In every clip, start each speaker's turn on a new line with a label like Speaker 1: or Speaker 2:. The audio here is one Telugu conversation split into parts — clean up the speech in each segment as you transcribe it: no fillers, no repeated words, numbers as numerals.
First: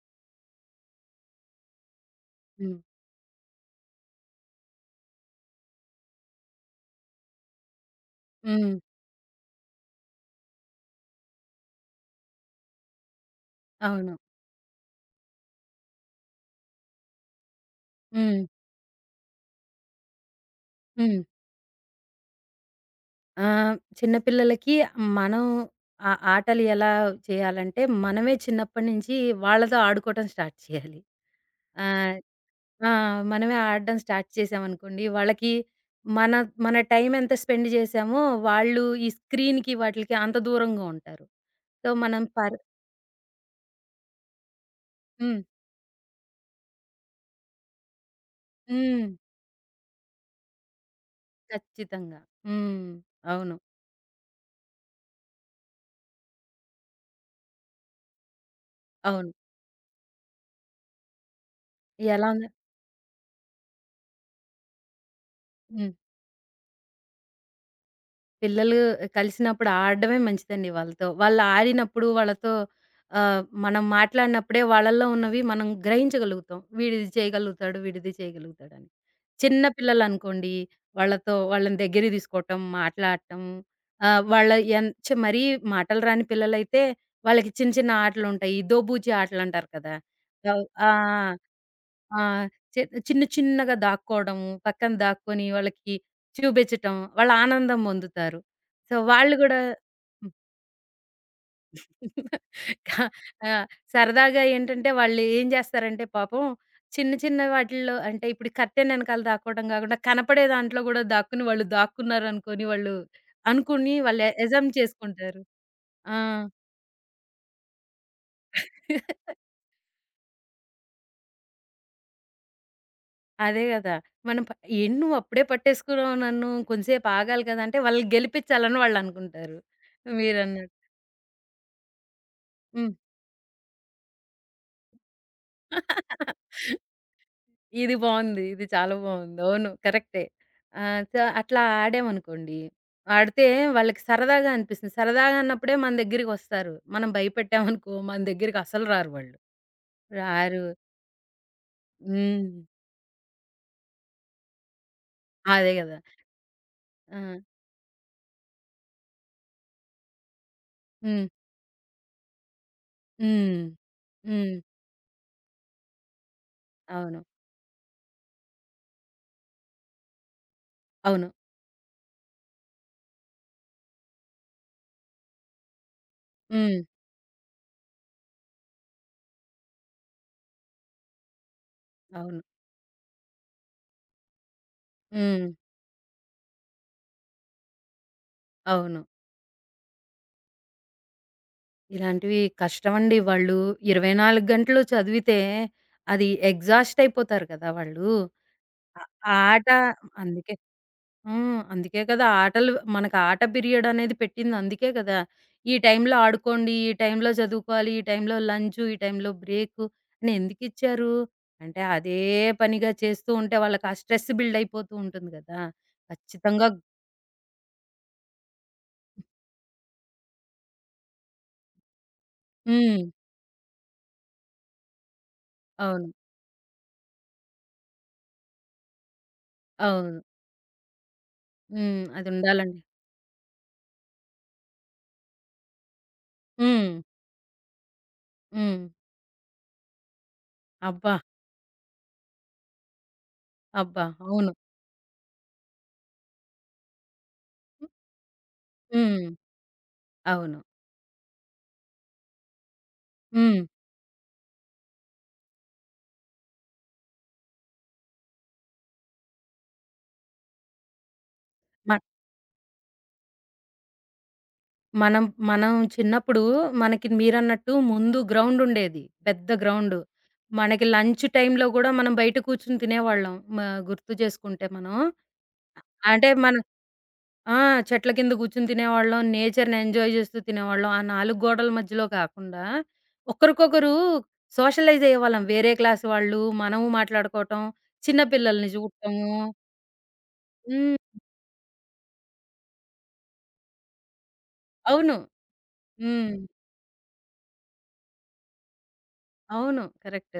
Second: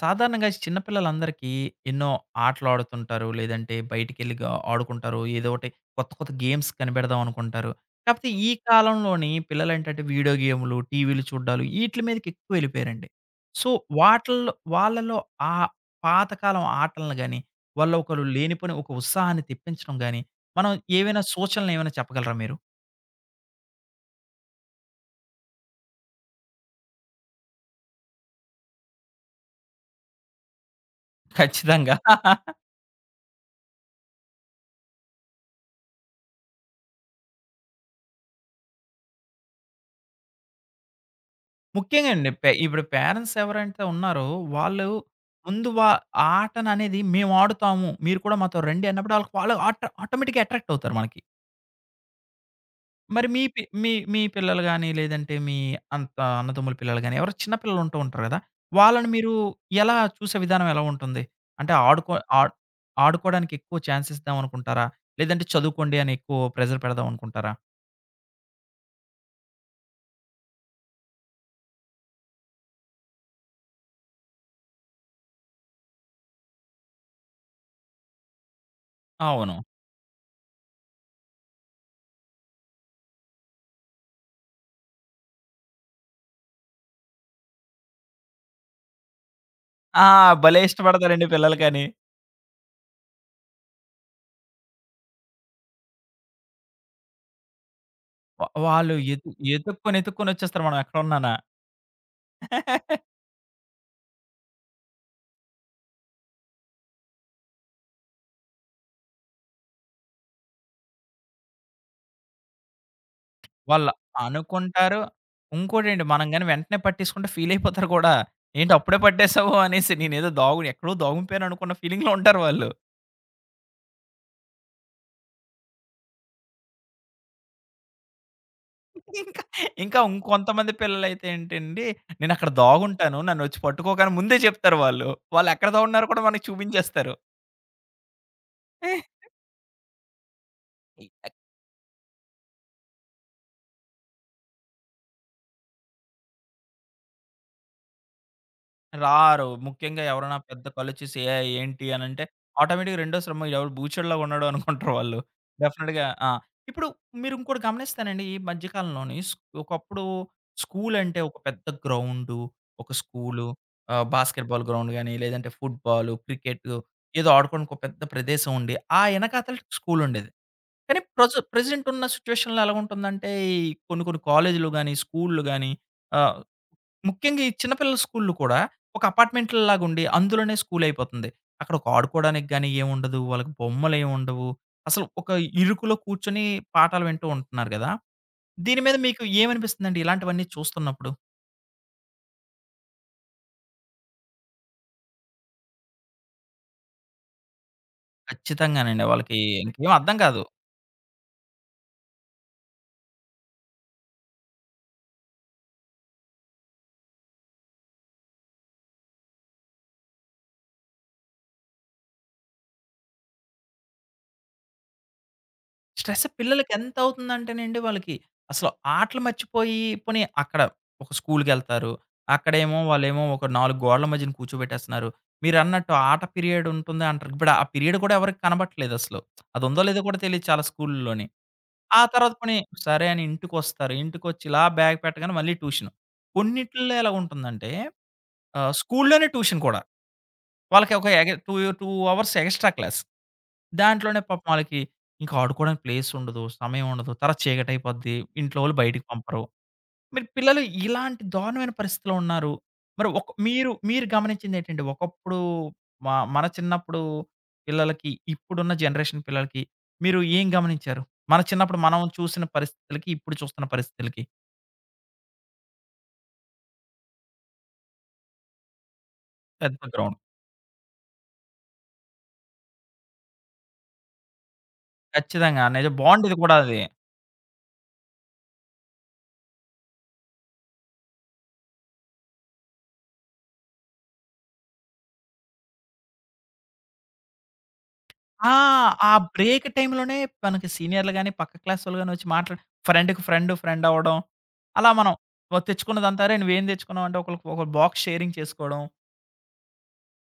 Speaker 1: సాధారణంగా చిన్న పిల్లలందరికీ ఎన్నో
Speaker 2: హ్మ్.
Speaker 1: ఆటలాడుతుంటారు. లేదంటే బయటికెళ్ళి ఆడుకుంటారు. ఏదోకటి కొత్త, కొత్త గేమ్స్ కనిపెడదాం అనుకుంటారు. కాపోతే ఈ
Speaker 2: హ్మ్.
Speaker 1: కాలంలోని పిల్లలేంటంటే వీడియో గేములు, టీవీలు చూడ్డాలు ఈట్లి మీదకి ఎక్కువ ఎళ్ళిపోయారండి. సో,
Speaker 2: అవును.
Speaker 1: వాటిల్లో వాళ్ళలో ఆ పాతకాలం ఆటలను గాని, వాళ్ళ ఒకళ్ళు
Speaker 2: హ్మ్.
Speaker 1: లేనిపోని ఒక ఉత్సాహాన్ని తెప్పించడం గాని, మనం
Speaker 2: హ్మ్.
Speaker 1: ఏవైనా సూచనలేమైనా చెప్పగలరా మీరు?
Speaker 2: చిన్న పిల్లలకి మనం ఆ ఆటలు ఎలా చేయాలంటే, మనమే చిన్నప్పటి నుంచి వాళ్ళతో ఆడుకోవటం స్టార్ట్ చేయాలి.
Speaker 1: ఖచ్చితంగా.
Speaker 2: ఆహ్, ఆ! మనమే ఆడడం స్టార్ట్ చేసామనుకోండి, వాళ్ళకి మన మన టైం ఎంత స్పెండ్ చేసామో, వాళ్ళు ఈ స్క్రీన్‌కి వాటిలకి అంత దూరంగా ఉంటారు. సో,
Speaker 1: ముఖ్యంగా
Speaker 2: మనం
Speaker 1: అండి.
Speaker 2: పర్
Speaker 1: ఇప్పుడు పేరెంట్స్ ఎవరైతే ఉన్నారో వాళ్ళు
Speaker 2: హ్మ్.
Speaker 1: ముందు వా ఆ ఆటననేది మేము ఆడుతాము. మీరు కూడా మాతో రండి
Speaker 2: హ్మ్.
Speaker 1: అన్నప్పుడు ఆళ్ళకి వాళ్ళు ఆట ఆటోమేటిక్‌గా అట్రాక్ట్ అవుతారు మనకి.
Speaker 2: ఖచ్చితంగా. హ్మ్.
Speaker 1: మరి మీ
Speaker 2: అవును.
Speaker 1: పి మీ మీ పిల్లలు గాని, లేదంటే మీ అన్నదమ్ముల పిల్లలు గాని ఎవరో చిన్న పిల్లలు ఉంటూ ఉంటారు గదా! వాళ్ళని
Speaker 2: అవును.
Speaker 1: మీరు ఎలా చూసే విధానం ఎలా ఉంటుంది? అంటే ఆడుకో
Speaker 2: ఎలా ఉంది?
Speaker 1: ఆడ్ ఆడుకోవడానికి ఎక్కువ ఛాన్స్ ఇద్దాం అనుకుంటారా? లేదంటే
Speaker 2: హ్మ్.
Speaker 1: చదువుకోండి అని ఎక్కువ ప్రెషర్ పెడదాం అనుకుంటారా?
Speaker 2: పిల్లలు కలిసినప్పుడు ఆడడమే మంచిదండి వాళ్ళతో. వాళ్ళు ఆడినప్పుడు వాళ్ళతో మనం మాట్లాడినప్పుడే వాళ్ళలో ఉన్నవి మనం గ్రహించగలుగుతాం. వీడిది చేయగలుగుతాడు, వీడిది చేయగలుగుతాడని.
Speaker 1: అవును.
Speaker 2: చిన్న పిల్లలనుకోండి వాళ్ళతో వాళ్ళని దగ్గరికి తీసుకోవటం, మాట్లాడటం ఆహ్, వాళ్ళ ఎన్ చ మరీ మాటలు రాని పిల్లలైతే వాళ్ళకి చిన్న చిన్న ఆటలుంటాయి. దోబూచి ఆటలంటారు కదా!
Speaker 1: ఆ! భలే
Speaker 2: అవ్ ఆ!
Speaker 1: ఇష్టపడతారండి పిల్లలు కానీ.
Speaker 2: ఆ! చి చిన్న చిన్నగా దాక్కోవడము, పక్కన దాక్కొని వాళ్ళకి చూపించటం, వాళ్ళు ఆనందం పొందుతారు.
Speaker 1: వ
Speaker 2: సో,
Speaker 1: వాళ్ళు ఎతు
Speaker 2: వాళ్ళు గూడా
Speaker 1: ఎతుక్కొని, ఎతుక్కొని వచ్చేస్తారు మనం ఎక్కడున్నానా.
Speaker 2: కా ఆ! సరదాగా ఏంటంటే వాళ్ళు ఏం జేస్తారంటే పాపం చిన్న చిన్న వాటిల్లో అంటే ఇప్పుడు కర్టెన్ ఎనకాల దాక్కోవడం గాకుండా, కనపడే దాంట్లో గూడా దాక్కుని వాళ్ళు దాక్కున్నారనుకోని వాళ్ళు
Speaker 1: వాళ్ళు
Speaker 2: అనుకుని వాళ్ళు అసమ్ప్
Speaker 1: అనుకుంటారు.
Speaker 2: చేసుకుంటారు.
Speaker 1: ఇంకోటండి
Speaker 2: ఆ!
Speaker 1: మనం గాని వెంటనే పట్టేసుకుంటే ఫీల్ అయిపోతారు కూడా. ఏంటి అప్పుడే పట్టేసావు అనేసి నేనేదో ఎక్కడో దాగుంపోయాను అనుకున్న ఫీలింగ్‌లో ఉంటారు వాళ్ళు.
Speaker 2: అదే గదా! మనం ప "ఏం నువ్వప్పుడే పట్టేసుకున్నావు నన్ను, కొంసేపు ఆగాలి కదా!" అంటే వాళ్ళని గెలిపిచ్చాలని
Speaker 1: ఇంకా
Speaker 2: వాళ్ళనుకుంటారు.
Speaker 1: ఇంకా ఇంకొంతమంది
Speaker 2: మీరన్నట్టు.
Speaker 1: పిల్లలైతే ఏంటండి, నేనక్కడ
Speaker 2: హ్మ్.
Speaker 1: దాగుంటాను. నన్ను వచ్చి పట్టుకోకు అని ముందే చెప్తారు వాళ్ళు. వాళ్ళెక్కడ దాగున్నారో కూడా మనకు చూపించేస్తారు.
Speaker 2: ఇది బావుంది. ఇది చాలా బావుంది. అవును. కరెక్టే. సో, అట్లా ఆడామనుకోండి, ఆడితే వాళ్ళకి సరదాగా అనిపిస్తుంది. సరదాగా అన్నప్పుడే మన దగ్గరికొస్తారు. మనం భయపెట్టామనుకో మన దగ్గరికసలు రారు వాళ్ళు.
Speaker 1: రారు. ముఖ్యంగా ఎవరైనా
Speaker 2: రారు.
Speaker 1: పెద్ద కళ్ళొచ్చేసి ఏయ్! ఏంటి అనంటే
Speaker 2: హ్మ్.
Speaker 1: ఆటోమేటిక్‌గా రెండోసారేమో ఈడెవడో బూచోడులా ఉన్నాడు అనుకుంటారు వాళ్ళు.
Speaker 2: అదే గదా!
Speaker 1: డెఫినిట్‌గా ఆ! ఇప్పుడు
Speaker 2: ఆ!
Speaker 1: మీరు ఇంకోటి గమనిస్తానండి ఈ మధ్య కాలంలోని స్ ఒకప్పుడు స్కూలంటే
Speaker 2: హ్మ్.
Speaker 1: ఒక పెద్ద గ్రౌండు, ఒక స్కూలు,
Speaker 2: హ్మ్.
Speaker 1: ఆహ్,
Speaker 2: హ్మ్.
Speaker 1: బాస్కెట్‌బాల్ గ్రౌండ్ గాని, లేదంటే ఫుట్‌బాలు, క్రికెటు
Speaker 2: అవును.
Speaker 1: ఏదో ఆడుకోవడానికి ఒక పెద్ద ప్రదేశం ఉండి, ఆ ఎనకాతల స్కూలుండేది. కానీ
Speaker 2: అవును.
Speaker 1: ప్రెజెంట్ ఉన్న సిట్యుయేషన్‌లో ఎలాగుంటుందంటే, ఈ కొన్ని కొన్ని కాలేజీలు గాని, స్కూల్లు గాని ఆహ్,
Speaker 2: హ్మ్.
Speaker 1: ముఖ్యంగా ఈ చిన్న పిల్లల స్కూల్లు కూడా ఒక అపార్ట్‌మెంట్‌లాగా ఉండి అందులోనే స్కూల్ అయిపోతుంది. అక్కడ ఒక
Speaker 2: అవును.
Speaker 1: ఆడుకోవడానికి గాని ఏముండదు. వాళ్ళకి బొమ్మలేమి ఉండవు. అసలు ఒక
Speaker 2: హ్మ్.
Speaker 1: ఇరుకులో కూర్చొని పాఠాలు వింటూ ఉంటున్నారు గదా! దీని మీద
Speaker 2: అవును.
Speaker 1: మీకు ఏమనిపిస్తుందండి ఇలాంటివన్నీ చూస్తున్నప్పుడు?
Speaker 2: ఇలాంటివి కష్టమండి. వాళ్ళు 24 గంటలు చదివితే అది ఎగ్జాస్ట్ అయిపోతారు కదా! వాళ్ళు. అ
Speaker 1: ఖచ్చితంగానండి. వాళ్ళకి
Speaker 2: ఆట
Speaker 1: ఇంకేం అర్థం కాదు.
Speaker 2: అందుకే హ్మ్. అందుకే కదా! ఆటలు మనకు ఆట పీరియడ్ అనేది పెట్టింది అందుకే కదా! ఈ టైంలో ఆడుకోండి, ఈ టైంలో చదువుకోవాలి, ఈ టైంలో లంచు, ఈ టైంలో బ్రేకు అని ఎందుకిచ్చారు? అంటే అదే పనిగా చేస్తూ ఉంటే వాళ్ళకి ఆ స్ట్రెస్ బిల్డ్ అయిపోతూ ఉంటుంది కదా!
Speaker 1: స్ట్రెస్
Speaker 2: ఖచ్చితంగా
Speaker 1: పిల్లలకెంత అవుతుందంటేనండి వాళ్ళకి అసలు ఆటలు మర్చిపోయి పోనీ అక్కడ ఒక స్కూల్‌కెళ్తారు. అక్కడేమో
Speaker 2: హ్మ్.
Speaker 1: వాళ్ళేమో ఒక 4 గోడల మధ్యన కూర్చోబెట్టేస్తున్నారు. మీరన్నట్టు
Speaker 2: అవును.
Speaker 1: ఆట పీరియడ్ ఉంటుంది అంటారు. ఇప్పుడు ఆ పీరియడ్ కూడా ఎవరికీ కనబట్లేదసలు. అదుందో లేదో కూడా
Speaker 2: అవును.
Speaker 1: తెలీదు చాలా స్కూల్‌ల్లోని.
Speaker 2: హ్మ్.
Speaker 1: ఆ
Speaker 2: అది
Speaker 1: తర్వాత పోనీ
Speaker 2: ఉండాలండి.
Speaker 1: సరే అని ఇంటికొస్తారు. ఇంటికొచ్చి ఇలా బ్యాగ్ పెట్టగానే మళ్ళీ ట్యూషన్.
Speaker 2: హ్మ్.
Speaker 1: కొన్నిటిల్లో ఎలా ఉంటుందంటే ఆహ్,
Speaker 2: హ్మ్.
Speaker 1: స్కూల్‌లోనే ట్యూషన్ కూడా. వాళ్ళకి ఒక
Speaker 2: అబ్బా!
Speaker 1: ఎగ 2 2 అవర్స్ ఎక్స్‌ట్రా క్లాస్.
Speaker 2: అబ్బా!
Speaker 1: దాంట్లోనే పాపం
Speaker 2: అవును.
Speaker 1: ఆళ్ళకి ఇంకా ఆడుకోవడానికి ప్లేస్ ఉండదు. సమయం ఉండదు. తర్వాత చీకటైపోద్ది. ఇంట్లో వాళ్ళు బయటికి
Speaker 2: హ్మ్.
Speaker 1: పంపరు. మరి
Speaker 2: అవును.
Speaker 1: పిల్లలు ఇలాంటి దారుణమైన పరిస్థితిలో ఉన్నారు. మరి ఒక
Speaker 2: హ్మ్.
Speaker 1: మీరు మీరు గమనించిందేంటండి? ఒకప్పుడు మ మన చిన్నప్పుడు పిల్లలకి, ఇప్పుడున్న జనరేషన్ పిల్లలకి మీరు ఏం గమనించారు? మన చిన్నప్పుడు
Speaker 2: మ
Speaker 1: మనం చూసిన పరిస్థితులకి, ఇప్పుడు చూస్తున్న పరిస్థితులకి
Speaker 2: మనం మనం చిన్నప్పుడు మనకి మీరన్నట్టు ముందు గ్రౌండుండేది. పెద్ద
Speaker 1: పెద్ద
Speaker 2: గ్రౌండు.
Speaker 1: గ్రౌండ్.
Speaker 2: మనకి లంచ్ టైమ్‌లో గూడా మనం బయట కూర్చొని తినేవాళ్ళం. గుర్తు చేసుకుంటే మనం.
Speaker 1: ఖచ్చితంగా. నిజం
Speaker 2: అంటే
Speaker 1: బావుండేది
Speaker 2: మన
Speaker 1: కూడా అది.
Speaker 2: ఆ! చెట్ల కింద కూర్చొని తినేవాళ్ళం. నేచర్‌ని ఎంజాయ్ చేస్తూ తినేవాళ్ళం. ఆ 4 గోడల మధ్యలో కాకుండా ఒకరికొకరు సోషలైజ్ అయ్యేవాళ్ళం. వేరే క్లాస్ వాళ్ళు, మనము మాట్లాడుకోవటం, చిన్న
Speaker 1: ఆ!
Speaker 2: పిల్లల్ని
Speaker 1: ఆ
Speaker 2: చూడటము.
Speaker 1: బ్రేక్ టైమ్‌లోనే మనకి
Speaker 2: హ్మ్.
Speaker 1: సీనియర్‌లు గాని, పక్క క్లాస్ వాళ్ళు గాని వచ్చి మాట్లాడి ఫ్రెండ్‌కి ఫ్రెండ్, ఫ్రెండ్ అవ్వడం. అలా మనం
Speaker 2: అవును.
Speaker 1: తెచ్చుకున్నదంతా
Speaker 2: హ్మ్.
Speaker 1: "అరేయ్! నువ్వేం తెచ్చుకున్నావు" అంటే ఒకళ్ళకి ఒకళ్ళు బాక్స్ షేరింగ్ చేసుకోవడం.
Speaker 2: అవును. కరెక్ట్.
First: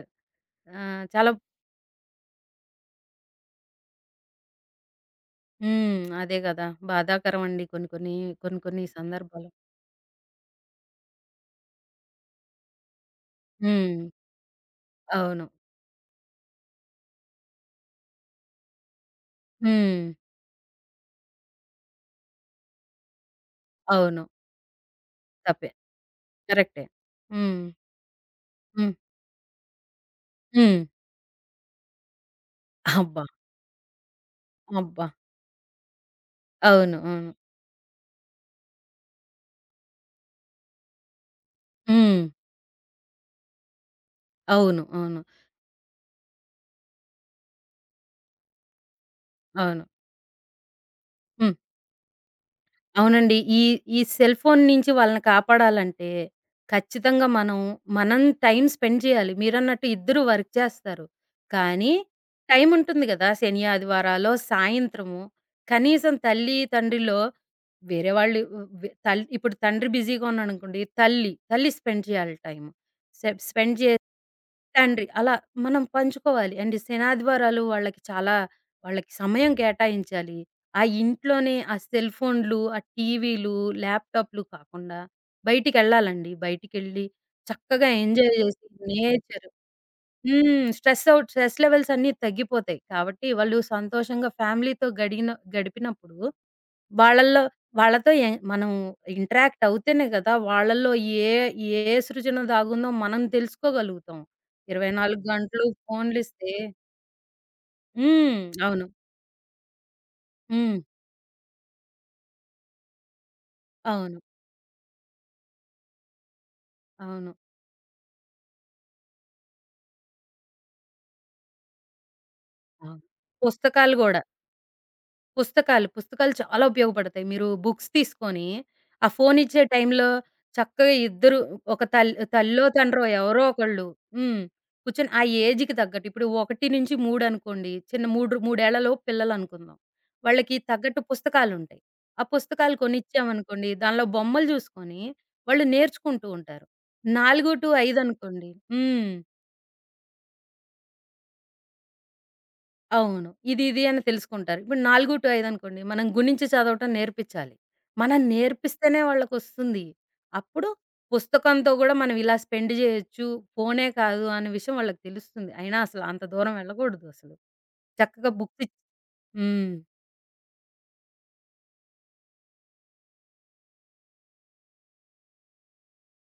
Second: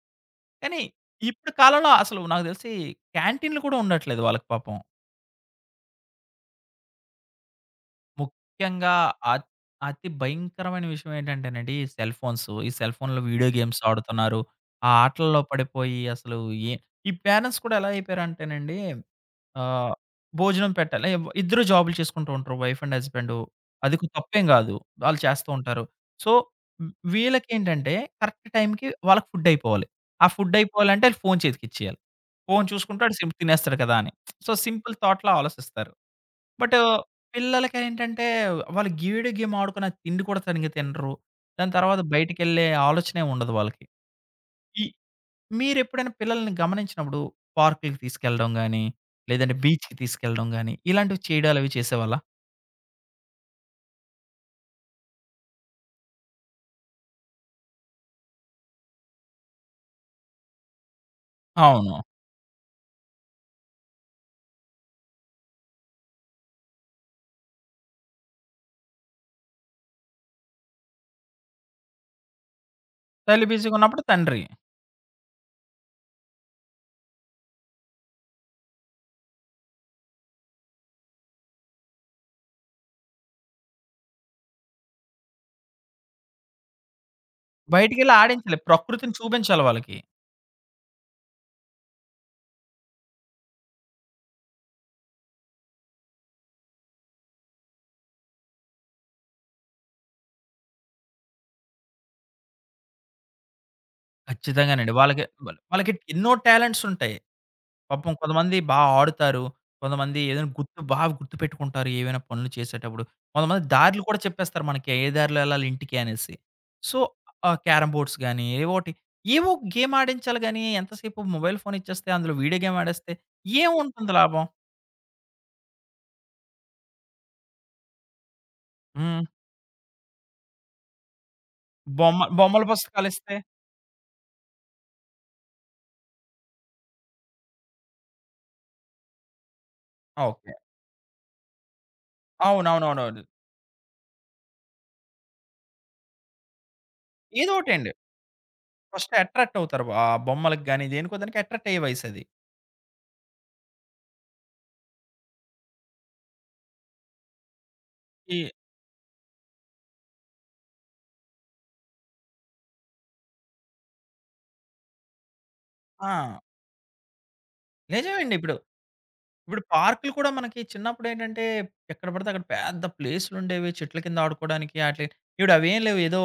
Speaker 2: ఆ!
Speaker 1: కానీ
Speaker 2: చాలా
Speaker 1: ఇప్పుడు కాలంలో అసలు నాకు తెలిసి క్యాంటీన్‌లు కూడా ఉండట్లేదు వాళ్ళకి పాపం.
Speaker 2: హ్మ్. అదే గదా! బాధాకరం అండి కొన్ని కొన్ని
Speaker 1: ముఖ్యంగా
Speaker 2: సందర్భాలు.
Speaker 1: అత్ అతి భయంకరమైన విషయం ఏంటంటేనండి ఈ సెల్ ఫోన్స్. ఈ సెల్ ఫోన్‌లో వీడియో గేమ్స్
Speaker 2: హ్మ్.
Speaker 1: ఆడుతున్నారు. ఆ ఆటల్లో
Speaker 2: అవును.
Speaker 1: పడిపోయి అసలు ఏ ఈ పేరెంట్స్ కూడా ఎలా అయిపోయారంటేనండి ఆహ్,
Speaker 2: హ్మ్.
Speaker 1: భోజనం పెట్టాలి. ఇద్దరు జాబులు చేసుకుంటూ ఉంటారు. Wife and husband. అది
Speaker 2: అవును.
Speaker 1: తప్పేం గాదు. వాళ్ళు చేస్తూ
Speaker 2: తప్పే.
Speaker 1: ఉంటారు. సో,
Speaker 2: కరెక్టే.
Speaker 1: హ్మ్,
Speaker 2: హ్మ్.
Speaker 1: వీళ్ళకేంటంటే కరెక్ట్ టైంకి
Speaker 2: హ్మ్.
Speaker 1: వాళ్ళకి ఫుడ్ అయిపోవాలి. ఆ ఫుడ్
Speaker 2: హ్మ్.
Speaker 1: అయిపోవాలంటే ఆళ్ళు ఫోను చేతికిచ్చేయాలి. ఫోను చూసుకుంటూ ఆడు
Speaker 2: అబ్బా!
Speaker 1: సింపుల్ తినేస్తాడు కదా! అని. సో, సింపుల్
Speaker 2: అబ్బా!
Speaker 1: థాట్‌లో ఆలోచిస్తారు. బట్
Speaker 2: అవును. అవును.
Speaker 1: పిల్లలకేంటంటే వాళ్ళు గీడు గేమ్ ఆడుకుని ఆ తిండి కూడా సరిగ్గా తినరు. దాని తర్వాత
Speaker 2: హ్మ్.
Speaker 1: బయటికెళ్ళే ఆలోచనే ఉండదు వాళ్ళకి.
Speaker 2: అవును.
Speaker 1: ఈ
Speaker 2: అవును.
Speaker 1: మీరెప్పుడైనా పిల్లల్ని గమనించినప్పుడు పార్కులకి తీసుకెళ్ళడం గాని, లేదంటే
Speaker 2: అవును.
Speaker 1: బీచ్‌కి తీసుకెళ్ళడం గాని, ఇలాంటివి
Speaker 2: హ్మ్.
Speaker 1: చేయడాలవి చేసేవాళ్ళా?
Speaker 2: అవునండి. ఈ ఈ సెల్ ఫోన్ నుంచి వాళ్ళని కాపాడాలంటే, ఖచ్చితంగా మనం, మనం టైమ్ స్పెండ్ చేయాలి. మీరన్నట్టు ఇద్దరు వర్క్ చేస్తారు. కానీ
Speaker 1: అవును.
Speaker 2: టైమ్ ఉంటుంది గదా! శని, ఆదివారాలో సాయంత్రము కనీసం తల్లి, తండ్రిలో వేరే వాళ్ళు వె తల్ ఇప్పుడు తండ్రి బిజీగా ఉన్నాడనుకోండి, తల్లి స్పెండ్ చేయాలి టైమ్. సెప్
Speaker 1: తల్లి
Speaker 2: స్పెండ్ చే
Speaker 1: బిజీగున్నప్పుడు తండ్రి.
Speaker 2: తండ్రి అలా మనం పంచుకోవాలి. అండ్ శనాదివారాలు వాళ్ళకి చాలా వాళ్ళకి సమయం కేటాయించాలి. ఆ ఇంట్లోనే ఆ సెల్ ఫోన్‌లు, ఆ టీవీలు, ల్యాప్‌టాప్‌లు కాకుండా బయటికెళ్ళాలండి. బయటికెళ్ళి చక్కగా
Speaker 1: బయటికెళ్ళి
Speaker 2: ఎంజాయ్
Speaker 1: ఆడించలే.
Speaker 2: చేసి
Speaker 1: ప్రకృతిని
Speaker 2: నేచర్
Speaker 1: చూపించాలి వాళ్ళకి.
Speaker 2: హ్మ్. స్ట్రెస్ లెవెల్స్ అన్నీ తగ్గిపోతాయి. కాబట్టి వాళ్ళు సంతోషంగా ఫ్యామిలీతో గడిపినప్పుడు వాళ్ళల్లో వాళ్ళతో మనం ఇంటరాక్ట్ అవుతేనే కదా! వాళ్ళల్లో ఏ ఏ సృజన దాగుందో మనం తెలుసుకోగలుగుతాం.
Speaker 1: ఖచ్చితంగానండి. వాళ్ళకి,
Speaker 2: 24 గంటలు
Speaker 1: వాళ్ళకి ఎన్నో
Speaker 2: ఫోన్‌లిస్తే
Speaker 1: టాలెంట్సుంటాయి. పాపం
Speaker 2: హ్మ్.
Speaker 1: కొంతమంది బా
Speaker 2: అవును.
Speaker 1: ఆడుతారు. కొంతమంది ఏదైనా
Speaker 2: హ్మ్.
Speaker 1: గుర్తుపెట్టుకుంటారు ఏవైనా పనులు చేసేటప్పుడు. కొంతమంది దారులు
Speaker 2: అవును.
Speaker 1: కూడా చెప్పేస్తారు మనకి. ఏ దారిలో ఎళ్ళాలి ఇంటికి అనేసి. సో,
Speaker 2: అవును.
Speaker 1: ఆ క్యారమ్ బోర్డ్స్ గాని, ఏవోటి ఏవో గేమ్ ఆడించాలి గాని, ఎంతసేపు మొబైల్ ఫోన్ ఇచ్చేస్తే, అందులో వీడియో గేమ్
Speaker 2: ఆ!
Speaker 1: ఆడేస్తే
Speaker 2: పుస్తకాలు
Speaker 1: ఏముంటుంది
Speaker 2: గూడా.
Speaker 1: లాభం?
Speaker 2: పుస్తకాలు చాలా ఉపయోగపడతాయి. మీరు బుక్స్ తీసుకొని, ఆ
Speaker 1: హ్మ్.
Speaker 2: ఫోన్ ఇచ్చే టైంలో చక్కగా ఇద్దరు ఒక తల్ తల్లో,
Speaker 1: బొమ్మల
Speaker 2: తండ్రో
Speaker 1: పుస్తకాలిస్తే
Speaker 2: ఎవరో ఒకళ్ళు హ్మ్. కూర్చొని ఆ ఏజ్‌కి తగ్గట్టు ఇప్పుడు 1-3 అనుకోండి. చిన్న 3 మూడేళ్లలోపు పిల్లలనుకుందాం.
Speaker 1: ఓకే.
Speaker 2: వాళ్ళకి తగ్గట్టు పుస్తకాలుంటాయి. ఆ పుస్తకాలు
Speaker 1: అవునవునవునవును.
Speaker 2: కొనిచ్చామనుకోండి, దానిలో బొమ్మలు జూసుకొని, వాళ్ళు నేర్చుకుంటూ ఉంటారు.
Speaker 1: ఏదోకటండి.
Speaker 2: 4-5 అనుకోండి హ్మ్.
Speaker 1: ఫస్ట్ అట్రాక్ట్ అవుతారు. ఆ బొమ్మలకి గాని, దేనికో దానికి అట్రాక్ట్ అయ్యే వయసది.
Speaker 2: అవును. ఇది అని తెలుసుకుంటారు. ఇప్పుడు 4-5 అనుకోండి, మనం గుణించి చదవటం నేర్పిచ్చాలి. మనం
Speaker 1: ఈ
Speaker 2: నేర్పిస్తేనే వాళ్ళకొస్తుంది. అప్పుడు పుస్తకంతో గూడా మనం ఇలా స్పెండ్ జేయొచ్చు, ఫోనే కాదు అనే విషయం వాళ్ళకి తెలుస్తుంది. అయినా అసలు
Speaker 1: ఆ!
Speaker 2: అంత దూరం వెళ్ళకూడదు అసలు. చక్కగా
Speaker 1: నిజమేండి ఇప్పుడు.
Speaker 2: బుక్స్ ఇచ్
Speaker 1: ఇప్పుడు
Speaker 2: హ్మ్.
Speaker 1: పార్కులు కూడా మనకి చిన్నప్పుడేంటంటే, ఎక్కడ పడితే అక్కడ పెద్ద ప్లేసులుండేవి. చెట్ల కింద ఆడుకోవడానికి ఆటిలకి. ఇప్పుడు అవేం లేవు. ఏదో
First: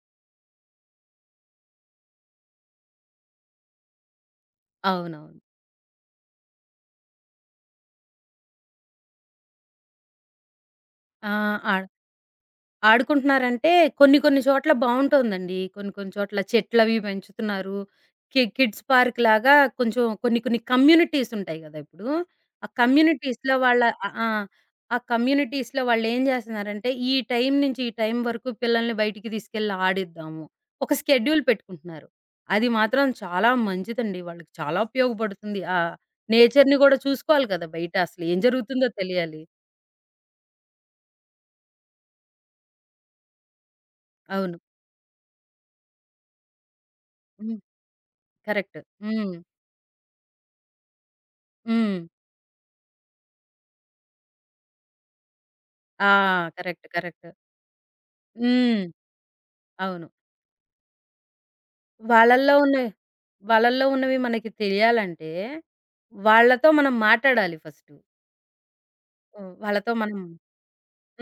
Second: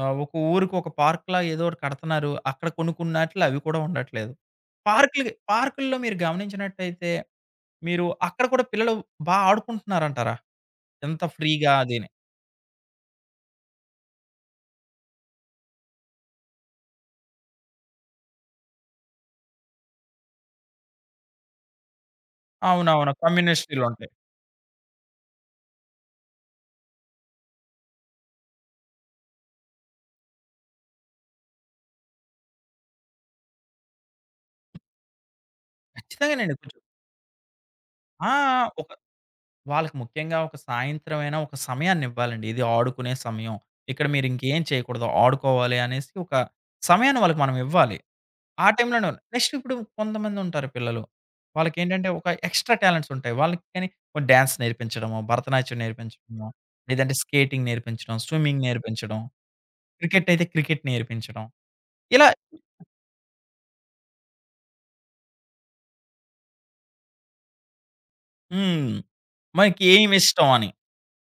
Speaker 1: ఆహ్, ఒక ఊరికి ఒక పార్క్‌లా ఏదో ఒకటి కడతన్నారు. అక్కడ కొనుక్కున్నట్లు అవి కూడా ఉండట్లేదు.
Speaker 2: అవునవును.
Speaker 1: పార్కుల్లో మీరు గమనించినట్టయితే, మీరు అక్కడ కూడా పిల్లలు బా ఆడుకుంటున్నారంటారా? ఎంత
Speaker 2: ఆ!
Speaker 1: ఫ్రీగా
Speaker 2: ఆ!
Speaker 1: అదిని.
Speaker 2: ఆడుకుంటున్నారంటే కొన్ని కొన్ని చోట్ల బావుంటోందండి. కొన్ని కొన్ని చోట్ల చెట్లవి పెంచుతున్నారు. కిడ్స్ పార్క్‌లాగా కొంచెం కొన్ని కొన్ని కమ్యూనిటీస్ ఉంటాయి గదా! ఇప్పుడు. ఆ
Speaker 1: అవునవును.
Speaker 2: కమ్యూనిటీస్‌లో వాళ్ళ ఆ!
Speaker 1: కమ్యూనిటీలుంటాయి.
Speaker 2: ఆ! ఆ కమ్యూనిటీస్‌లో వాళ్ళేం జేస్తున్నారంటే, ఈ టైం నుంచి ఈ టైం వరకు పిల్లల్ని బయటికి తీసుకెళ్ళి ఆడిద్దాము. ఒక స్కెడ్యూల్ పెట్టుకుంటున్నారు. అది మాత్రం చాలా మంచిదండి. వాళ్ళకి చాలా ఉపయోగపడుతుంది. ఆ
Speaker 1: ఖచ్చితంగానండి.
Speaker 2: నేచర్‌ని
Speaker 1: కొంచెం
Speaker 2: గూడా చూసుకోవాలి కదా! బయట అసలు
Speaker 1: ఆ!
Speaker 2: ఏం
Speaker 1: ఆ!
Speaker 2: జరుగుతుందో
Speaker 1: ఒక
Speaker 2: తెలియాలి.
Speaker 1: వాళ్ళకి ముఖ్యంగా ఒక సాయంత్రం అయినా ఒక సమయాన్నివ్వాలండి. ఇది ఆడుకునే సమయం. ఇక్కడ మీరు
Speaker 2: అవును.
Speaker 1: ఇంకేం చేయకూడదు. ఆడుకోవాలి అనేసి ఒక సమయాన్ని వాళ్ళకి మనం
Speaker 2: హ్మ్.
Speaker 1: ఇవ్వాలి. ఆ
Speaker 2: కరెక్ట్.
Speaker 1: టైంలోనే
Speaker 2: హ్మ్.
Speaker 1: నెక్స్ట్ ఇప్పుడు కొంతమందుంటారు పిల్లలు.
Speaker 2: హ్మ్.
Speaker 1: వాళ్ళకేంటంటే ఒక ఎక్స్‌ట్రా టాలెంట్స్ ఉంటాయి. వాళ్ళకి కానీ డాన్స్ నేర్పించడమో, భరతనాట్యం
Speaker 2: ఆ!
Speaker 1: నేర్పించడమో,
Speaker 2: కరెక్ట్.
Speaker 1: లేదంటే
Speaker 2: కరెక్ట్.
Speaker 1: స్కేటింగ్ నేర్పించడం, స్విమ్మింగ్
Speaker 2: హ్మ్.
Speaker 1: నేర్పించడం,
Speaker 2: అవును.
Speaker 1: క్రికెట్ అయితే క్రికెట్ నేర్పించడం. ఇలా
Speaker 2: వాళ్ళల్లో ఉన్నవి వాళ్ళల్లో ఉన్నవి మనకి తెలియాలంటే వాళ్ళతో మనం మాటాడాలి ఫస్టు.
Speaker 1: హ్మ్.
Speaker 2: హ్మ్.
Speaker 1: మనకి
Speaker 2: వాళ్ళతో మనం
Speaker 1: ఏమిష్టం అని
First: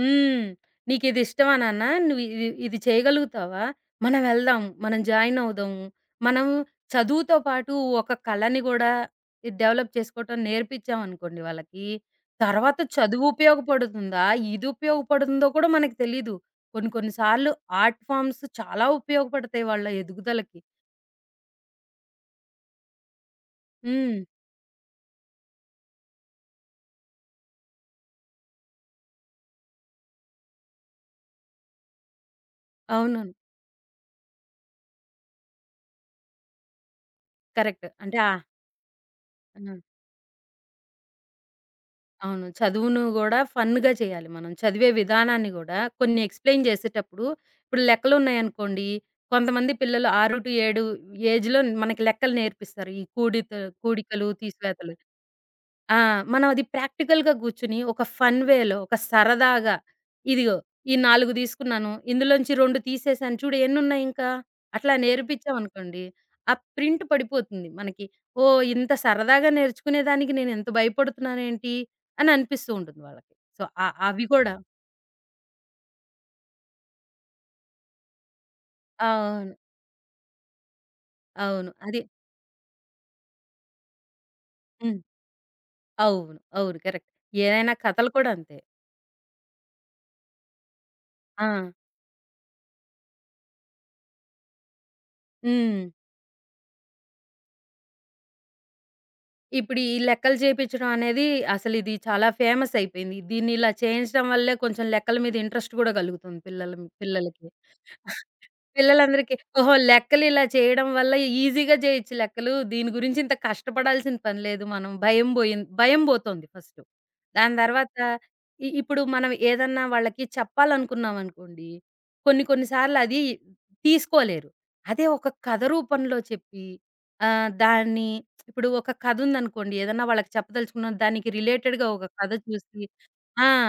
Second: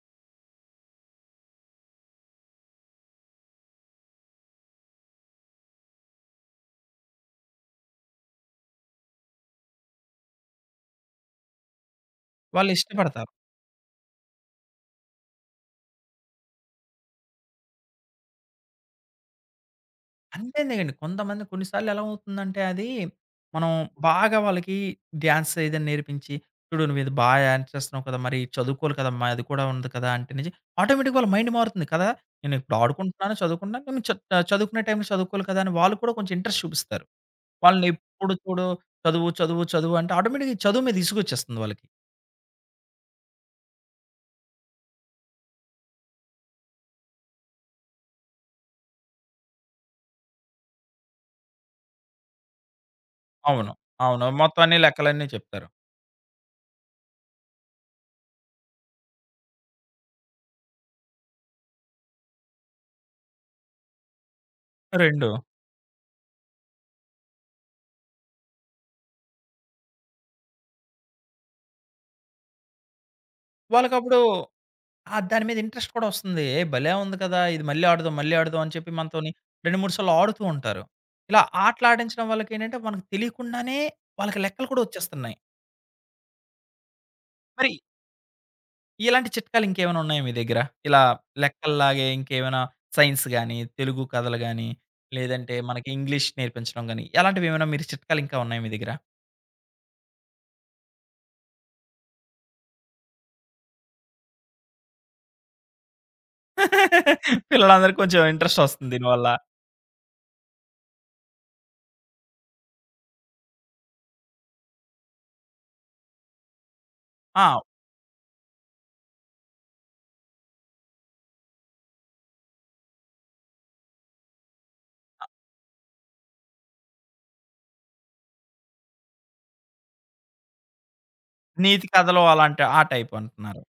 Speaker 2: హ్మ్. "నీకిది ఇష్టమా నాన్న? నువ్వు ఇది ఇది చేయగలుగుతావా? మనం వెళ్దాం. మనం జాయిన్ అవుదాము. మనం చదువుతో పాటు ఒక కళని గూడా ఇది డెవలప్ చేసుకోవటం నేర్పించామనుకోండి వాళ్ళకి,
Speaker 1: వాళ్ళు
Speaker 2: తర్వాత చదువు
Speaker 1: ఇష్టపడతారు.
Speaker 2: ఉపయోగపడుతుందా? ఇది ఉపయోగపడుతుందో కూడా మనకు తెలీదు. కొన్ని కొన్ని సార్లు ఆర్ట్ ఫార్మ్స్ చాలా ఉపయోగపడతాయి వాళ్ళ ఎదుగుదలకి."
Speaker 1: అంతేలెండి. కొంతమంది కొన్ని సార్లు ఎలా అవుతుందంటే అది, మనం
Speaker 2: హ్మ్.
Speaker 1: బాగా వాళ్ళకి డాన్స్ ఏదైనా నేర్పించి, చూడు నువ్వు ఇది బాగా డాన్స్ చేస్తున్నావు కదా! మరి చదువుకోవాలి కదమ్మా! అది కూడా ఉంది కదా! అంటే నిజం ఆటోమేటిక్‌గా వాళ్ళ మైండ్ మారుతుంది కదా! నేను ఇప్పుడు
Speaker 2: అవునవును.
Speaker 1: ఆడుకుంటున్నాను, చదువుకుంటున్నాను. నేను చ చదువుకునే టైంలో చదువుకోవాలి కదా! అని వాళ్ళు కూడా కొంచెం ఇంట్రెస్ట్ చూపిస్తారు.
Speaker 2: కరెక్ట్.
Speaker 1: వాళ్ళని
Speaker 2: అంటే ఆ!
Speaker 1: ఎప్పుడు చూడు చదువు, చదువు,
Speaker 2: ఆ!
Speaker 1: చదువు అంటే ఆటోమేటిక్‌గా ఈ చదువు మీద ఇసుగొచ్చేస్తుంది వాళ్ళకి.
Speaker 2: అవును. చదువును గూడా ఫన్‌గా చేయాలి మనం. చదివే విధానాన్ని గూడా కొన్ని ఎక్స్‌ప్లెయిన్ చేసేటప్పుడు ఇప్పుడు లెక్కలున్నాయనుకోండి, కొంతమంది పిల్లలు 6-7 ఏజ్‌లో మనకి లెక్కలు నేర్పిస్తారు. ఈ కూడిత
Speaker 1: అవును. అవును.
Speaker 2: కూడికలు,
Speaker 1: మొత్తం అన్ని
Speaker 2: తీసివేతలు.
Speaker 1: లెక్కలన్నీ చెప్తారు.
Speaker 2: ఆ! మనం అది ప్రాక్టికల్‌గా గూర్చొని ఒక ఫన్ వేలో, ఒక సరదాగా ఇదిగో ఈ 4 తీసుకున్నాను. ఇందులోంచి 2 తీసేసాను చూడు ఎన్నున్నాయి ఇంకా? అట్లా
Speaker 1: 2
Speaker 2: నేర్పించామనుకోండి. ఆ ప్రింట్ పడిపోతుంది మనకి. ఓహ్! ఇంత సరదాగా నేర్చుకునేదానికి నేనింత భయపడుతున్నానేంటి అని అనిపిస్తూ ఉంటుంది వాళ్ళకి. సో,
Speaker 1: వాళ్ళకప్పుడు
Speaker 2: అవి కూడా
Speaker 1: ఆ! దాని మీద ఇంట్రెస్ట్ కూడా వస్తుంది. "ఏ భలే ఉంది కదా! ఇది మళ్ళీ ఆడుదాం, మళ్ళీ ఆడుదాం" అని చెప్పి మనతోని
Speaker 2: అవును.
Speaker 1: 2, 3 సార్లు ఆడుతూ ఉంటారు. ఇలా
Speaker 2: అవును.
Speaker 1: ఆటలు
Speaker 2: అది
Speaker 1: ఆడించడం వల్ల ఏంటంటే మనకు తెలియకుండానే వాళ్ళకి లెక్కలు కూడా
Speaker 2: హ్మ్.
Speaker 1: వచ్చేస్తున్నాయి.
Speaker 2: అవును. అవును. కరెక్ట్. ఏదైనా
Speaker 1: మరి
Speaker 2: కథలు కూడా అంతే.
Speaker 1: ఇలాంటి చిట్కాలు ఇంకేమైనా ఉన్నాయా మీ దగ్గర? ఇలా
Speaker 2: ఆ!
Speaker 1: లెక్కల్లాగే ఇంకేమైనా సైన్స్ గాని, తెలుగు కథలు గాని, లేదంటే
Speaker 2: హ్మ్.
Speaker 1: మనకి ఇంగ్లీష్ నేర్పించడం గాని, అలాంటివి ఏమైనా మీరు చిట్కాలు ఇంకా ఉన్నాయా మీ దగ్గర?
Speaker 2: ఇప్పుడు ఈ లెక్కలు చేపిచ్చడం అనేది అసలిది చాలా ఫేమస్ అయిపోయింది. దీన్ని ఇలా చేయించడం వల్లే కొంచెం లెక్కల మీద ఇంట్రెస్ట్ గూడా గలుగుతుంది పిల్లలకి.
Speaker 1: పిల్లలందరికి కొంచెం ఇంట్రెస్ట్ వస్తుంది దీనివల్ల.
Speaker 2: పిల్లలందరికీ ఓహో! లెక్కలిలా చేయడం వల్ల ఈజీగా జేయొచ్చు లెక్కలు. దీని గురించి ఇంత కష్టపడాల్సిన పని లేదు. మనం భయం బోతోంది ఫస్టు. దాని
Speaker 1: ఆ!
Speaker 2: తర్వాత ఇప్పుడు మనం ఏదన్నా వాళ్ళకి చెప్పాలనుకున్నామనుకోండి, కొన్ని కొన్ని సార్లు అది తీసుకోలేరు. అదే ఒక కథ రూపంలో చెప్పి ఆహ్, దాన్ని ఇప్పుడు ఒక కథుందనుకోండి, ఏదన్నా వాళ్ళకి చెప్పదలుచుకున్నాం దానికి రిలేటెడ్‌గా
Speaker 1: నీతి
Speaker 2: ఒక
Speaker 1: కథలు
Speaker 2: కథ
Speaker 1: అలాంటి
Speaker 2: చూసి
Speaker 1: ఆ టైప్
Speaker 2: ఆ!
Speaker 1: అంటున్నారు.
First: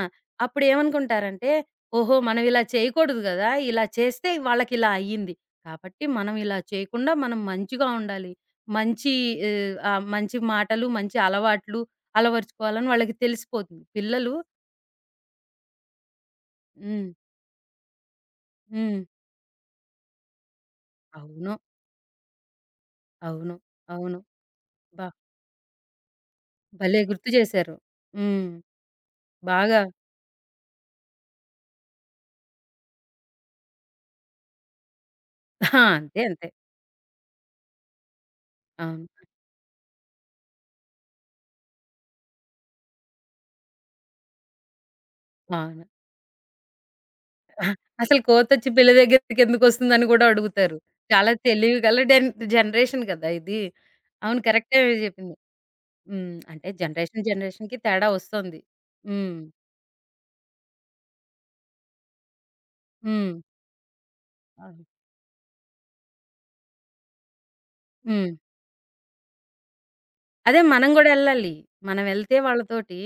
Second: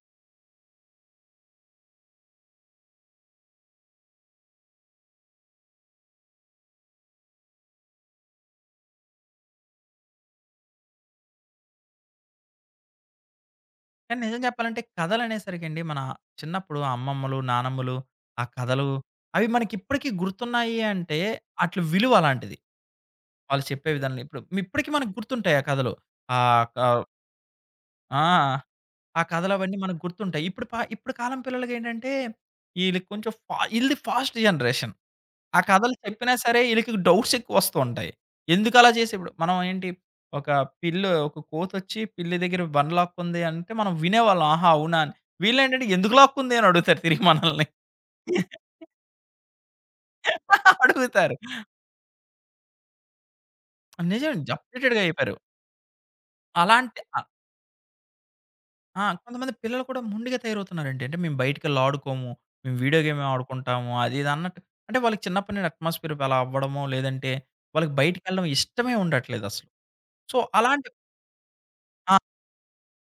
Speaker 2: అప్పుడేమనుకుంటారంటే ఓహో! మనం ఇలా చేయకూడదు గదా! ఇలా చేస్తే వాళ్ళకిలా అయ్యింది. కాబట్టి మనం ఇలా చేయకుండా మనం మంచిగా ఉండాలి. మంచి ఆహ్, ఆహ్, మంచి మాటలు, మంచి అలవాట్లు అలవరుచుకోవాలని వాళ్ళకి తెలిసిపోతుంది.
Speaker 1: కానీ
Speaker 2: పిల్లలు
Speaker 1: నిజం చెప్పాలంటే కథలనేసరికండి మన చిన్నప్పుడు ఆ
Speaker 2: హ్మ్.
Speaker 1: అమ్మమ్మలు, నానమ్మలు ఆ కథలు
Speaker 2: హ్మ్.
Speaker 1: అవి మనకిప్పటికి గుర్తున్నాయి అంటే
Speaker 2: అవును.
Speaker 1: అట్ల విలువ అలాంటిది.
Speaker 2: అవును.
Speaker 1: వాళ్ళు చెప్పే
Speaker 2: అవును.
Speaker 1: విధానంలో ఇప్పుడు ఇప్పటికి
Speaker 2: అబ్బా!
Speaker 1: మనకు గుర్తుంటాయి ఆ కథలు. ఆహ్, క
Speaker 2: భలే గుర్తు చేశారు.
Speaker 1: ఆ!
Speaker 2: హ్మ్.
Speaker 1: ఆ కథలవన్నీ
Speaker 2: బాగా
Speaker 1: మనకు గుర్తుంటాయి. ఇప్పుడు కాలం పిల్లలకేంటంటే ఈళ్ళకి కొంచెం ఫా ఈళ్ళది ఫాస్ట్ జనరేషన్. ఆ
Speaker 2: ఆ!
Speaker 1: కథలు
Speaker 2: అంతే.
Speaker 1: చెప్పినా
Speaker 2: అంతే.
Speaker 1: సరే ఈళ్ళకి డౌట్స్ ఎక్కువొస్తూ ఉంటాయి. ఎందుకలా
Speaker 2: అవును.
Speaker 1: చేసి ఇప్పుడు మనం ఏంటి ఒక ఒక కోతొచ్చి పిల్లి దగ్గర బండ లాక్కుంది అంటే మనం వినేవాళ్ళం. ఆహా! అవునా! అని.
Speaker 2: అవును.
Speaker 1: వీళ్ళేంటంటే ఎందుకు లాక్కుంది అని అడుగుతారు తిరిగి మనల్ని.
Speaker 2: అసలు కోతొచ్చి పిల్ల దగ్గరికెందుకొస్తుందని గూడా అడుగుతారు. చాలా
Speaker 1: అడుగుతారు.
Speaker 2: తెలివి గల జనరేషన్ గదా! ఇది. అవును.
Speaker 1: నిజం
Speaker 2: కరెక్టే
Speaker 1: అప్‌డేటెడ్‌గా అయిపోయారు.
Speaker 2: చెప్పింది. హ్మ్. అంటే
Speaker 1: అలాంటి
Speaker 2: జనరేషన్,
Speaker 1: ఆహ్,
Speaker 2: జనరేషన్‌కి తేడా వస్తుంది.
Speaker 1: ఆ!
Speaker 2: హ్మ్.
Speaker 1: కొంతమంది పిల్లలు కూడా మొండిగా తయారవుతున్నారండి. అంటే మేము బయటికెళ్ళి ఆడుకోము. మేము వీడియో గేమే
Speaker 2: హ్మ్.
Speaker 1: ఆడుకుంటాము. అది ఇది అన్నట్టు.
Speaker 2: అవును.
Speaker 1: అంటే వాళ్ళకి చిన్నప్పటి నుండి అట్మాస్ఫియర్ అలా అవ్వడమో లేదంటే వాళ్ళకి
Speaker 2: హ్మ్.
Speaker 1: బయటికెళ్ళడం ఇష్టమే ఉండట్లేదసలు. సో
Speaker 2: అదే
Speaker 1: అలాంటి
Speaker 2: మనం గూడా ఎళ్ళాలి. మనం
Speaker 1: ఆ!
Speaker 2: ఎళ్తే వాళ్ళతోటి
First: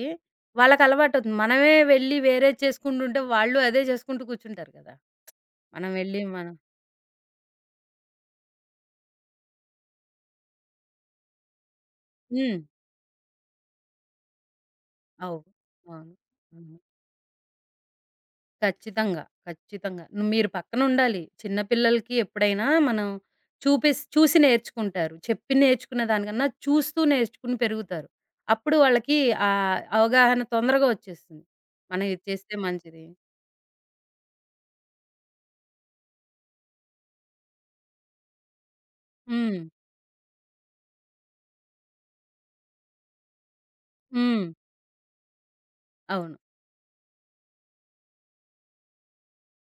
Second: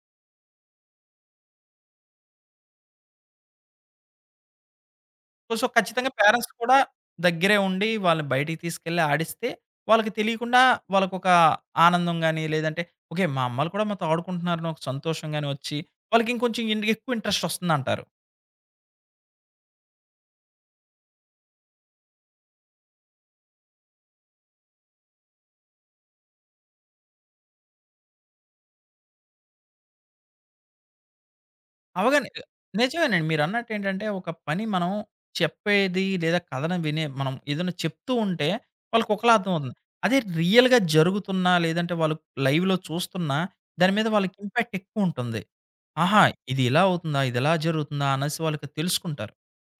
Speaker 2: వాళ్ళకి అలవాటవుతుంది. మనమే వెళ్ళి వేరేది చేసుకుంటుంటే వాళ్ళు అదే చేసుకుంటూ కూర్చుంటారు కదా!
Speaker 1: సో,
Speaker 2: మనం
Speaker 1: ఖచ్చితంగా
Speaker 2: వెళ్ళి
Speaker 1: పేరెంట్స్
Speaker 2: మనం
Speaker 1: కూడా దగ్గరే ఉండి వాళ్ళని బయటికి తీసుకెళ్ళి ఆడిస్తే, వాళ్ళకి తెలియకుండా వాళ్ళకొక ఆనందం గాని,
Speaker 2: హ్మ్.
Speaker 1: లేదంటే ఓకే. మా అమ్మలు కూడా మాతో ఆడుకుంటున్నారని ఒక సంతోషం
Speaker 2: అవు
Speaker 1: గాని వచ్చి,
Speaker 2: అవును.
Speaker 1: వాళ్ళకి ఇంకొంచెం
Speaker 2: హ్మ్.
Speaker 1: ఎక్కువ ఇంట్రెస్ట్ వస్తుందంటారు.
Speaker 2: ఖచ్చితంగా. ఖచ్చితంగా. మీరు పక్కనుండాలి. చిన్న పిల్లలకి ఎప్పుడైనా మనం చూసి నేర్చుకుంటారు. చెప్పి నేర్చుకునే దానికన్నా చూస్తూ నేర్చుకుని పెరుగుతారు. అప్పుడు వాళ్ళకి అవగాహన తొందరగా వచ్చేస్తుంది. మనం ఇది
Speaker 1: అవగానే
Speaker 2: చేస్తే మంచిది.
Speaker 1: నిజమేనండి. మీరన్నట్టు ఏంటంటే, ఒక పని మనం చెప్పేది లేదా కథను వినే మనం ఏదైనా చెప్తూ ఉంటే, వాళ్ళకి ఒకలా
Speaker 2: హ్మ్.
Speaker 1: అర్థమవుతుంది. అదే రియల్‌గా జరుగుతున్నా, లేదంటే వాళ్ళు లైవ్‌లో చూస్తున్నా, దాని మీద వాళ్ళకి
Speaker 2: హ్మ్.
Speaker 1: ఇంపాక్ట్ ఎక్కువ ఉంటుంది. ఆహా!
Speaker 2: అవును.
Speaker 1: ఇది ఇలా అవుతుందా? ఇదిలా జరుగుతుందా? అనేసి వాళ్ళకి తెలుసుకుంటారు.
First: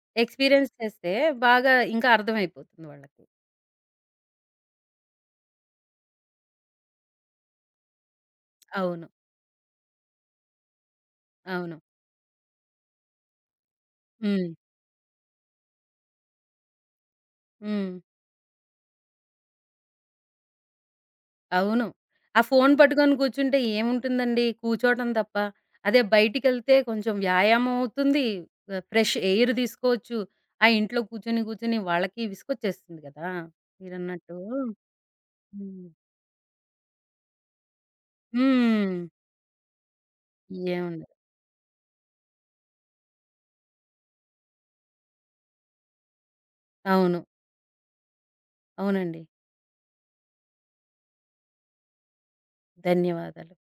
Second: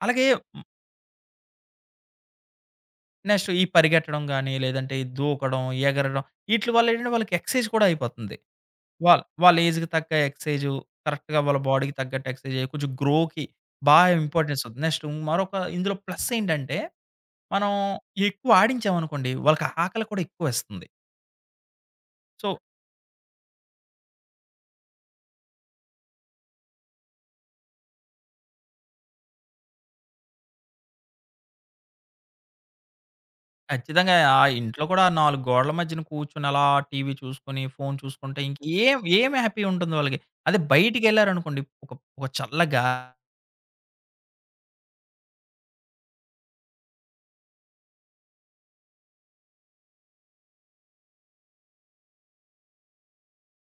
Speaker 1: అలాగే హ్మ్,
Speaker 2: ఎక్స్‌పీరియన్స్ చేస్తే బాగా ఇంకా అర్థమైపోతుంది వాళ్ళకి.
Speaker 1: నెక్స్ట్ ఈ పరిగెట్టడం గాని, లేదంటే ఈ దూకడం, ఎగరడం ఈట్లి వల్ల ఏంటంటే వాళ్ళకి ఎక్సర్సైజ్ కూడా అయిపోతుంది.
Speaker 2: అవును.
Speaker 1: వాళ్ళ వాళ్ళ ఏజ్‌కి తగ్గ ఎక్సర్సైజు, కరెక్ట్‌గా వాళ్ళ
Speaker 2: అవును.
Speaker 1: బాడీకి తగ్గట్టు ఎక్సర్సైజ్ అయ్యి కొంచెం గ్రోకి బా
Speaker 2: హ్మ్.
Speaker 1: ఇంపార్టెన్స్ ఉంది. నెక్స్ట్ మరొక ఇందులో ప్లస్ ఏంటంటే, మనం
Speaker 2: హ్మ్.
Speaker 1: ఎక్కువ ఆడించామనుకోండి వాళ్ళకి ఆకలి కూడా ఎక్కువేస్తుంది.
Speaker 2: అవును. ఆ
Speaker 1: సో
Speaker 2: ఫోను పట్టుకొని కూర్చుంటే ఏముంటుందండి? కూర్చోవటం తప్ప. అదే బయటికెళ్తే కొంచెం వ్యాయామం అవుతుంది. ఫ్రెష్ ఎయిర్ తీసుకోవచ్చు. ఆ ఇంట్లో కూర్చొని వాళ్ళకి విసుగొచ్చేస్తుంది కదా!
Speaker 1: ఖచ్చితంగా.
Speaker 2: మీరన్నట్టు.
Speaker 1: ఆ ఇంట్లో కూడా 4 గోడల
Speaker 2: హ్మ్.
Speaker 1: మధ్యన కూర్చొని అలా టీవీ చూసుకొని, ఫోను చూసుకుంటే ఇంకేం
Speaker 2: హ్మ్.
Speaker 1: ఏం ఏం హ్యాపీ ఉంటుంది వాళ్ళకి. అదే
Speaker 2: ఏముండదు.
Speaker 1: బయటికెళ్లారనుకోండి, ఒక ఒక చల్ల గా
Speaker 2: అవును. అవునండి. ధన్యవాదాలు.